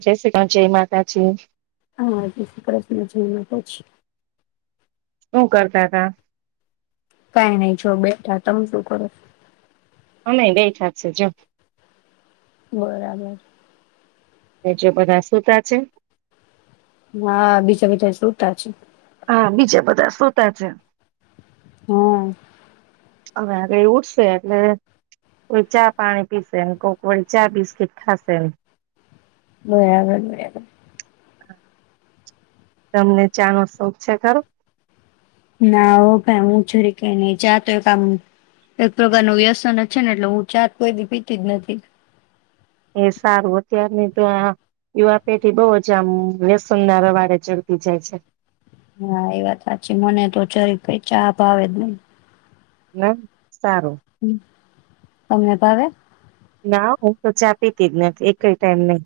જય સીકા જય માતાજી. હા જય શ્રી કૃષ્ણ જયમાં પછી? શું કરતાતા? કાંઈ નહીં જો બેઠા જો તમ શું કરો? અમેય બેઈઠા જ છે જો. બરાબર. જે બધા સૂતા છે? હાં બીજા બધા શુંતા છે. હા બીજા બધા સુતા છે. હમ. હવે આગળ એ ઉઠશે એટલે, કોઈ ચા પાણી પીસે એમ કોઈક વાળી ચા બિસ્કીટ ખાશે એમ. બરાબર બરાબર. તમને ચાનો શોખ છે ખરો? ના ઓ ભાઈ હું છોરી કઈ નહી ચા તો એક આમ એક પ્રકાર ન વ્યસન જ છે ને એટલે હું ચાત કોઈ દી‌ પીતી જ નથી. એ સારું અત્યારની તો આ, યુવા પેઢી બહ જ આમ વ્યસન ના રવાડે ચડતી જાય છે. હા એ વાત સાચી મને તો જરી કઈ ચા આવેે જ નહીં. ના સારું. તમને ભાવે? ના હું તો ચા પીતી જ નથી એ કઈ ટાઈમ નહી.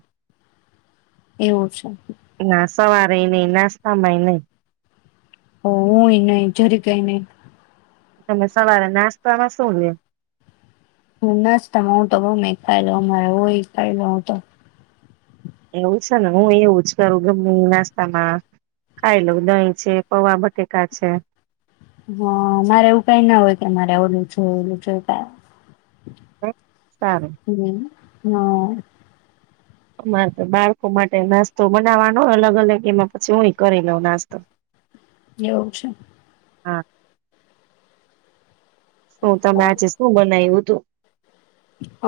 એવું છે. ના સવારે નહી નાસ્તામાંય નહી. ઓ હુંય નહ જરી કઈ નહી. તમે સવારે નાસ્તામાં શું લે? હુ નાસ્તામાં હું તો બ મખાય લો મારે હ ખાઈ લઉ હું તો. એવું છે ને હું એવું જ કરું ગમી નાસ્તામાં, ખાઈ લઉ દહીં છે પવા બટેકા છે. હા મારે એવું કઈ ના હોય કે મારે ઓલું છે ઓલું છે ક સારું હમ. હા. અમારે તો બાળકો માટે નાસ્તો બનાવાનો અલગ અલગ એમાં પછી હું કરી લઉં નાસ્તો. એવું છે. હા. શું તમે હા. આજે શું બનાવ્યું? તો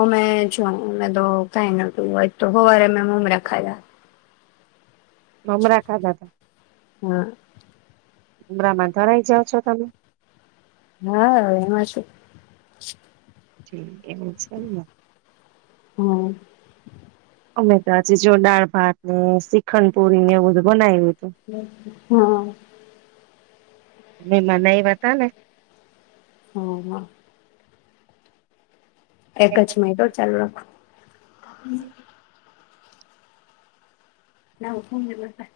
અમે જો અમે તો કઈ નોતું હોય તો હોવારે મે મમરા ખાયા. મમરા ખાધા? હા ઉમરાહમાં ધરાઈ જાઓ છો તમે? હા એમાં છ જી. એવું છેમ‌ ને. હમ અમે તો આજે જો દાળ ભાત ને સીખંડપુરી ને એવું બધું બનાય્વુ. હાં. મેમાન આયવા તા ને. હં આ એક જ મિનિટ‌ હો‌ ચાલુ રાખો. નવ ભૂ [unintelligible]